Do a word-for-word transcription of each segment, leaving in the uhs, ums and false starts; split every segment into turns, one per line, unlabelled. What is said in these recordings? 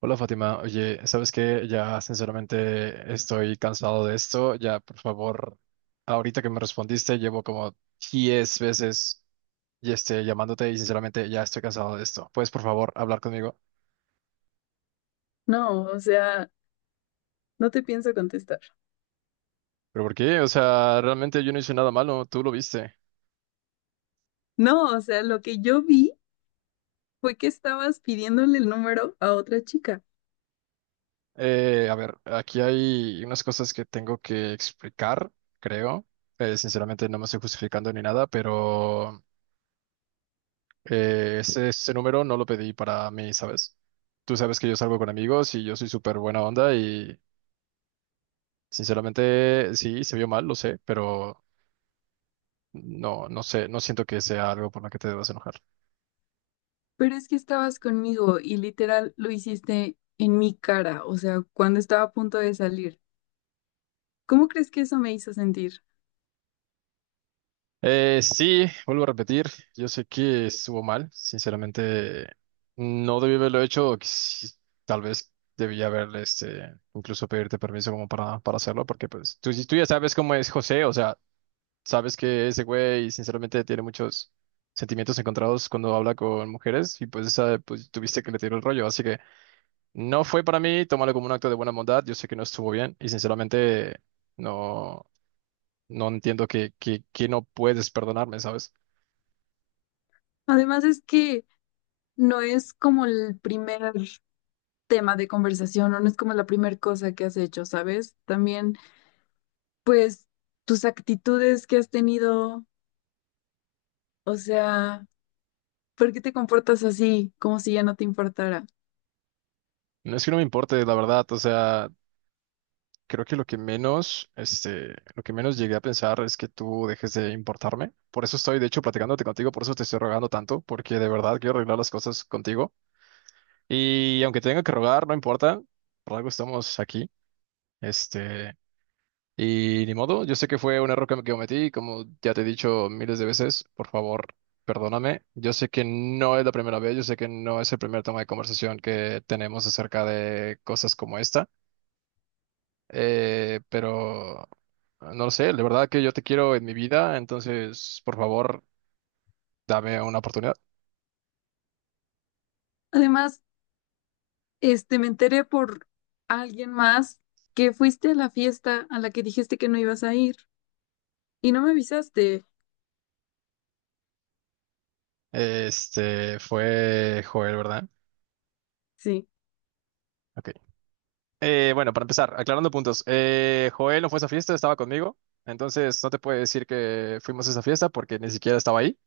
Hola Fátima, oye, ¿sabes qué? Ya sinceramente estoy cansado de esto. Ya, por favor, ahorita que me respondiste, llevo como diez veces y este, llamándote y sinceramente ya estoy cansado de esto. ¿Puedes, por favor, hablar conmigo?
No, o sea, no te pienso contestar.
¿Pero por qué? O sea, realmente yo no hice nada malo, tú lo viste.
No, o sea, lo que yo vi fue que estabas pidiéndole el número a otra chica,
Eh, a ver, aquí hay unas cosas que tengo que explicar, creo. Eh, sinceramente no me estoy justificando ni nada, pero... Eh, ese, ese número no lo pedí para mí, ¿sabes? Tú sabes que yo salgo con amigos y yo soy súper buena onda y sinceramente sí, se vio mal, lo sé, pero no, no sé, no siento que sea algo por lo que te debas enojar.
pero es que estabas conmigo y literal lo hiciste en mi cara, o sea, cuando estaba a punto de salir. ¿Cómo crees que eso me hizo sentir?
Eh, sí, vuelvo a repetir, yo sé que estuvo mal, sinceramente no debí haberlo hecho, o quiz- tal vez debí haberle, este, incluso pedirte permiso como para, para hacerlo, porque pues tú, tú ya sabes cómo es José, o sea... Sabes que ese güey sinceramente tiene muchos sentimientos encontrados cuando habla con mujeres y pues esa pues tuviste que le tiró el rollo, así que no fue para mí, tómalo como un acto de buena bondad, yo sé que no estuvo bien y sinceramente no no entiendo que que, que no puedes perdonarme, ¿sabes?
Además es que no es como el primer tema de conversación o no es como la primera cosa que has hecho, ¿sabes? También, pues, tus actitudes que has tenido, o sea... ¿Por qué te comportas así, como si ya no te importara?
No es que no me importe, la verdad, o sea, creo que lo que menos este lo que menos llegué a pensar es que tú dejes de importarme. Por eso estoy de hecho platicándote contigo, por eso te estoy rogando tanto, porque de verdad quiero arreglar las cosas contigo. Y aunque tenga que rogar, no importa, por algo estamos aquí. Este, y ni modo, yo sé que fue un error que me cometí, como ya te he dicho miles de veces, por favor, perdóname. Yo sé que no es la primera vez, yo sé que no es el primer tema de conversación que tenemos acerca de cosas como esta, eh, pero no lo sé, de verdad que yo te quiero en mi vida, entonces, por favor, dame una oportunidad.
Además, este, me enteré por alguien más que fuiste a la fiesta a la que dijiste que no ibas a ir y no me avisaste.
Este, fue Joel, ¿verdad?
Sí.
Ok. Eh, bueno, para empezar, aclarando puntos. eh, Joel no fue a esa fiesta, estaba conmigo. Entonces no te puedo decir que fuimos a esa fiesta porque ni siquiera estaba ahí.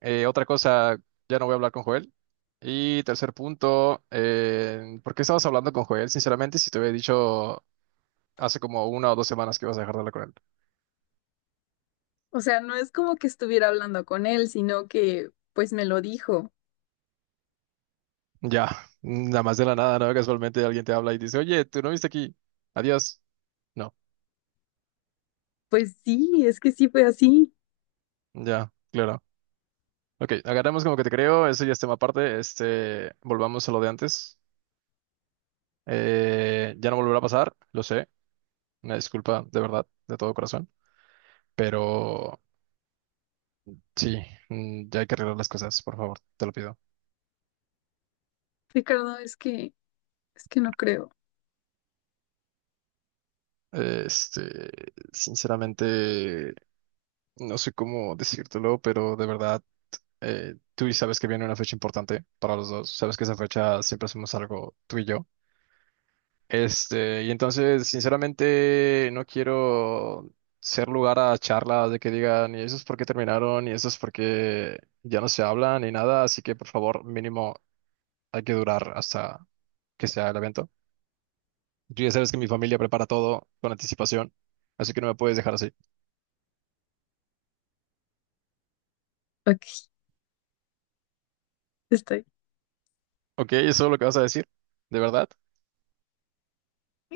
Eh, otra cosa, ya no voy a hablar con Joel. Y tercer punto, eh, ¿por qué estabas hablando con Joel, sinceramente, si te había dicho hace como una o dos semanas que ibas a dejar de hablar con él?
O sea, no es como que estuviera hablando con él, sino que pues me lo dijo.
Ya, nada más de la nada, ¿no? Casualmente alguien te habla y dice, oye, tú no viste aquí. Adiós. No,
Pues sí, es que sí fue así.
ya, claro. Ok, agarramos como que te creo, eso ya es tema aparte. Este, volvamos a lo de antes. Eh, ya no volverá a pasar, lo sé. Una disculpa de verdad, de todo corazón. Pero sí, mm, ya hay que arreglar las cosas, por favor, te lo pido.
Ricardo, es que, es que no creo.
Este, Sinceramente, no sé cómo decírtelo, pero de verdad, eh, tú y sabes que viene una fecha importante para los dos. Sabes que esa fecha siempre hacemos algo tú y yo. Este, y entonces, sinceramente, no quiero ser lugar a charlas de que digan, y eso es porque terminaron, y eso es porque ya no se hablan, ni nada, así que por favor, mínimo, hay que durar hasta que sea el evento. Tú ya sabes que mi familia prepara todo con anticipación, así que no me puedes dejar así.
Ok, estoy.
Ok, ¿eso es lo que vas a decir? ¿De verdad?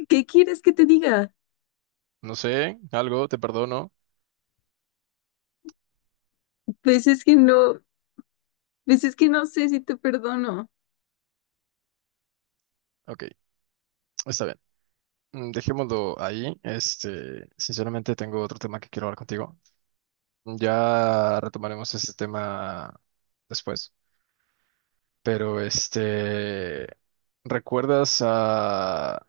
¿Qué quieres que te diga?
No sé, algo, te perdono.
Pues es que no, pues es que no sé si te perdono.
Ok, está bien. Mm, dejémoslo ahí. Este, sinceramente, tengo otro tema que quiero hablar contigo. Ya retomaremos ese tema después. Pero este, ¿recuerdas a,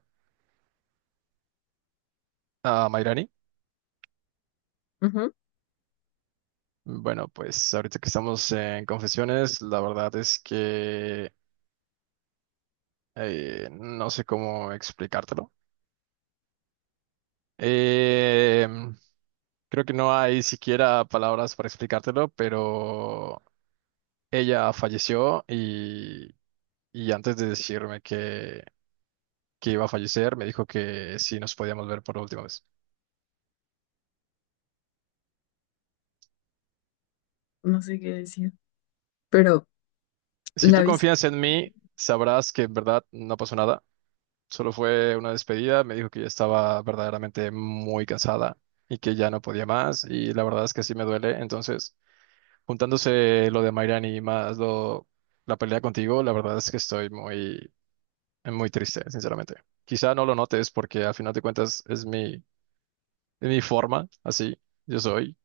a Mairani?
Ujú.
Bueno, pues ahorita que estamos en confesiones, la verdad es que eh, no sé cómo explicártelo. Eh, Creo que no hay siquiera palabras para explicártelo, pero ella falleció y, y antes de decirme que que iba a fallecer, me dijo que sí nos podíamos ver por última vez.
No sé qué decir. Pero
Si
la
tú
viste.
confías en mí, sabrás que en verdad no pasó nada. Solo fue una despedida. Me dijo que ya estaba verdaderamente muy cansada y que ya no podía más. Y la verdad es que sí me duele. Entonces, juntándose lo de Mairani y más lo, la pelea contigo, la verdad es que estoy muy, muy triste, sinceramente. Quizá no lo notes porque al final de cuentas es mi, es mi forma, así yo soy.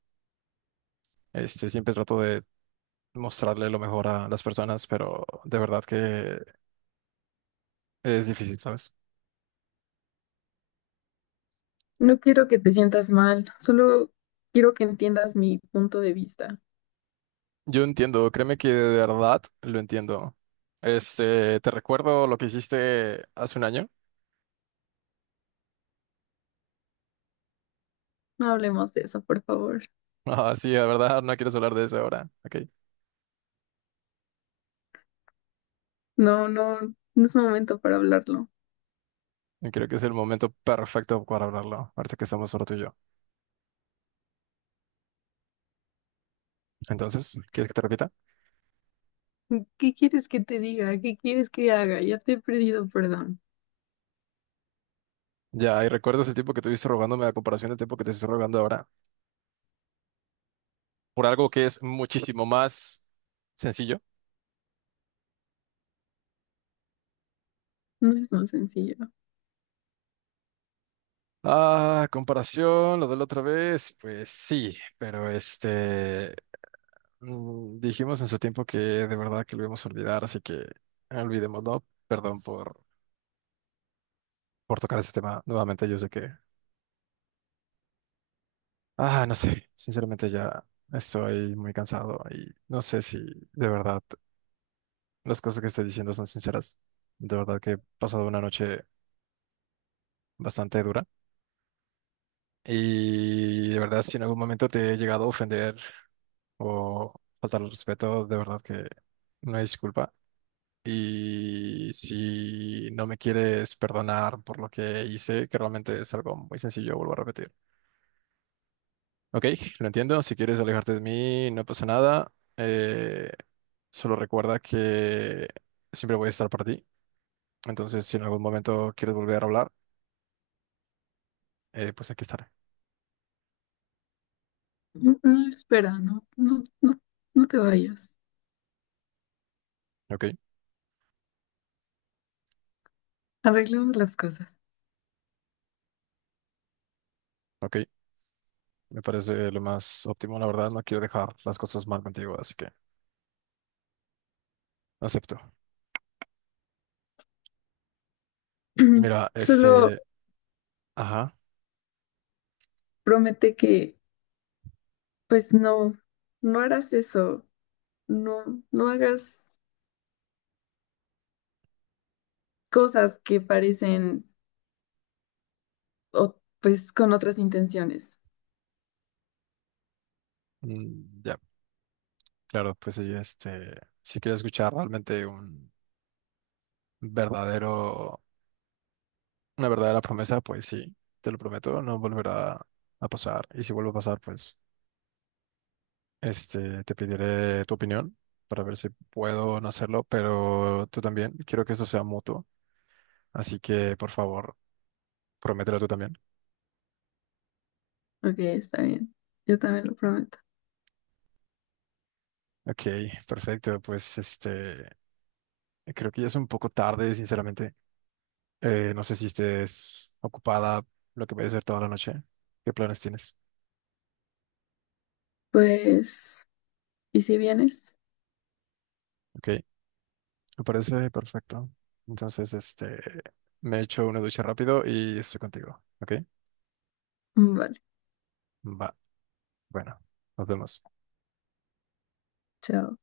Este, siempre trato de mostrarle lo mejor a las personas, pero de verdad que es difícil, ¿sabes?
No quiero que te sientas mal, solo quiero que entiendas mi punto de vista.
Yo entiendo, créeme que de verdad lo entiendo. Este, te recuerdo lo que hiciste hace un año.
No hablemos de eso, por favor.
Ah, sí, de verdad, no quieres hablar de eso ahora. Ok.
No, no, no es momento para hablarlo.
Creo que es el momento perfecto para hablarlo, ahorita que estamos solo tú y yo. Entonces, ¿quieres que te repita?
¿Qué quieres que te diga? ¿Qué quieres que haga? Ya te he pedido perdón.
Ya, y recuerdas el tiempo que tuviste rogándome a comparación del tiempo que te estoy rogando ahora, por algo que es muchísimo más sencillo.
No es tan sencillo.
Ah, comparación, lo de la otra vez, pues sí, pero este, mm, dijimos en su tiempo que de verdad que lo íbamos a olvidar, así que olvidémoslo. Perdón por, por tocar ese tema nuevamente. Yo sé que, ah, no sé, sinceramente ya estoy muy cansado y no sé si de verdad las cosas que estoy diciendo son sinceras. De verdad que he pasado una noche bastante dura y de verdad si en algún momento te he llegado a ofender o faltar al respeto, de verdad que no hay disculpa. Y si no me quieres perdonar por lo que hice, que realmente es algo muy sencillo, vuelvo a repetir. Ok, lo entiendo, si quieres alejarte de mí, no pasa nada. Eh, Solo recuerda que siempre voy a estar para ti. Entonces, si en algún momento quieres volver a hablar, eh, pues aquí estaré.
No, no, espera, no, no, no, no te vayas.
Ok,
Arreglemos las cosas.
ok, me parece lo más óptimo, la verdad, no quiero dejar las cosas mal contigo, así que acepto. Y mira,
Solo
este, ajá.
promete que, pues no, no harás eso. No, no hagas cosas que parecen, o, pues, con otras intenciones.
Mm, ya, claro, pues sí, este, si quieres escuchar realmente un verdadero, una verdadera promesa, pues sí, te lo prometo, no volverá a pasar. Y si vuelve a pasar, pues, este, te pediré tu opinión para ver si puedo o no hacerlo, pero tú también, quiero que esto sea mutuo, así que por favor, promételo tú también.
Ok, está bien. Yo también lo prometo.
Ok, perfecto, pues este, creo que ya es un poco tarde, sinceramente. Eh, no sé si estés ocupada lo que voy a hacer toda la noche. ¿Qué planes tienes?
Pues, ¿y si vienes?
Ok, me parece perfecto. Entonces, este, me echo una ducha rápido y estoy contigo. Ok,
Vale,
va. Bueno, nos vemos.
chao.